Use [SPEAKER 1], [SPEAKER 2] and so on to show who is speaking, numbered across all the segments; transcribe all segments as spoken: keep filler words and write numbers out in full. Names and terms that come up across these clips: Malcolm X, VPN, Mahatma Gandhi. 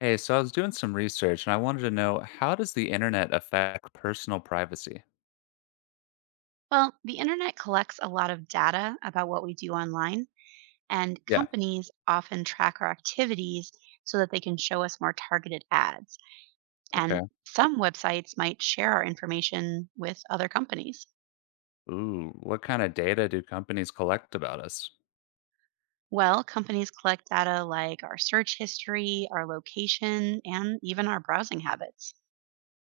[SPEAKER 1] Hey, so I was doing some research and I wanted to know, how does the internet affect personal privacy?
[SPEAKER 2] Well, the internet collects a lot of data about what we do online, and
[SPEAKER 1] Yeah.
[SPEAKER 2] companies often track our activities so that they can show us more targeted ads.
[SPEAKER 1] Okay.
[SPEAKER 2] And some websites might share our information with other companies.
[SPEAKER 1] Ooh, what kind of data do companies collect about us?
[SPEAKER 2] Well, companies collect data like our search history, our location, and even our browsing habits.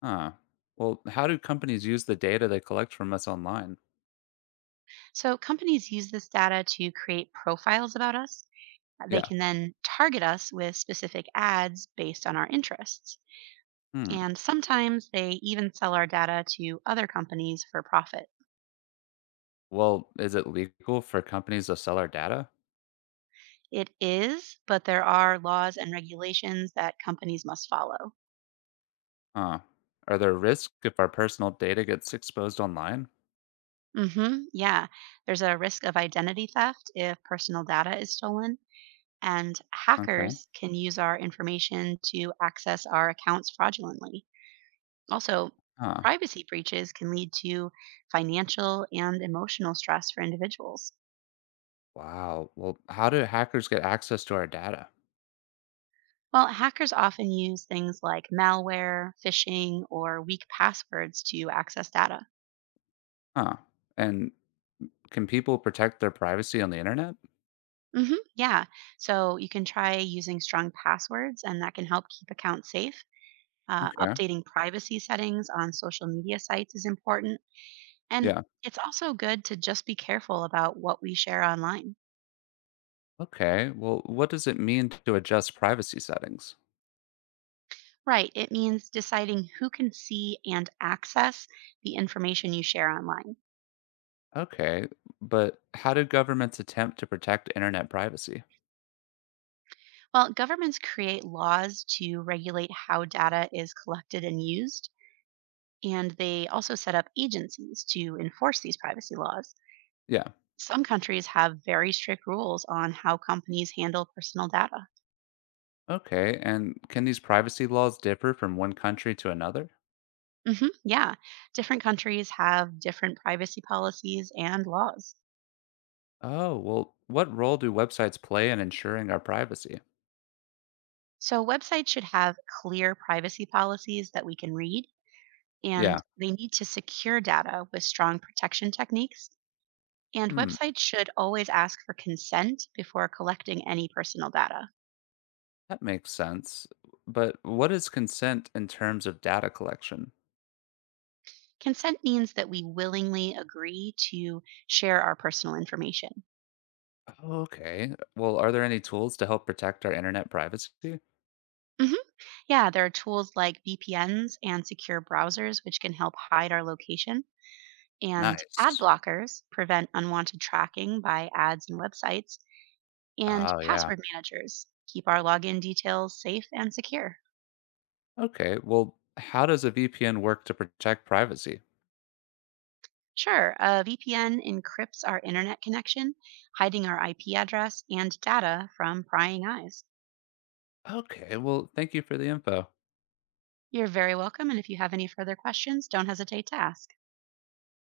[SPEAKER 1] Huh. Well, how do companies use the data they collect from us online?
[SPEAKER 2] So companies use this data to create profiles about us. They
[SPEAKER 1] Yeah.
[SPEAKER 2] can then target us with specific ads based on our interests.
[SPEAKER 1] Hmm.
[SPEAKER 2] And sometimes they even sell our data to other companies for profit.
[SPEAKER 1] Well, is it legal for companies to sell our data?
[SPEAKER 2] It is, but there are laws and regulations that companies must follow.
[SPEAKER 1] Huh. Are there risks if our personal data gets exposed online?
[SPEAKER 2] Mhm. Yeah. There's a risk of identity theft if personal data is stolen, and
[SPEAKER 1] Okay.
[SPEAKER 2] hackers can use our information to access our accounts fraudulently. Also,
[SPEAKER 1] Huh.
[SPEAKER 2] privacy breaches can lead to financial and emotional stress for individuals.
[SPEAKER 1] Wow. Well, how do hackers get access to our data?
[SPEAKER 2] Well, hackers often use things like malware, phishing, or weak passwords to access data.
[SPEAKER 1] Huh. And can people protect their privacy on the internet?
[SPEAKER 2] hmm Yeah, so you can try using strong passwords, and that can help keep accounts safe. Uh,
[SPEAKER 1] Yeah.
[SPEAKER 2] updating privacy settings on social media sites is important. And
[SPEAKER 1] Yeah.
[SPEAKER 2] it's also good to just be careful about what we share online.
[SPEAKER 1] Okay. Well, what does it mean to adjust privacy settings?
[SPEAKER 2] Right, it means deciding who can see and access the information you share online.
[SPEAKER 1] Okay. But how do governments attempt to protect internet privacy?
[SPEAKER 2] Well, governments create laws to regulate how data is collected and used, and they also set up agencies to enforce these privacy laws.
[SPEAKER 1] Yeah.
[SPEAKER 2] Some countries have very strict rules on how companies handle personal data.
[SPEAKER 1] Okay. And can these privacy laws differ from one country to another?
[SPEAKER 2] Hmm yeah, different countries have different privacy policies and laws.
[SPEAKER 1] Oh, well, what role do websites play in ensuring our privacy?
[SPEAKER 2] So, websites should have clear privacy policies that we can read, and
[SPEAKER 1] Yeah.
[SPEAKER 2] they need to secure data with strong protection techniques. And
[SPEAKER 1] Hmm.
[SPEAKER 2] websites should always ask for consent before collecting any personal data.
[SPEAKER 1] That makes sense. But what is consent in terms of data collection?
[SPEAKER 2] Consent means that we willingly agree to share our personal information.
[SPEAKER 1] Okay. Well, are there any tools to help protect our internet privacy?
[SPEAKER 2] Mhm. Yeah, there are tools like V P Ns and secure browsers, which can help hide our location. And ad
[SPEAKER 1] Nice.
[SPEAKER 2] blockers prevent unwanted tracking by ads and websites. And
[SPEAKER 1] Oh, yeah.
[SPEAKER 2] password managers keep our login details safe and secure.
[SPEAKER 1] Okay, well, how does a V P N work to protect privacy?
[SPEAKER 2] Sure, a V P N encrypts our internet connection, hiding our I P address and data from prying eyes.
[SPEAKER 1] Okay, well, thank you for the info.
[SPEAKER 2] You're very welcome, and if you have any further questions, don't hesitate to ask.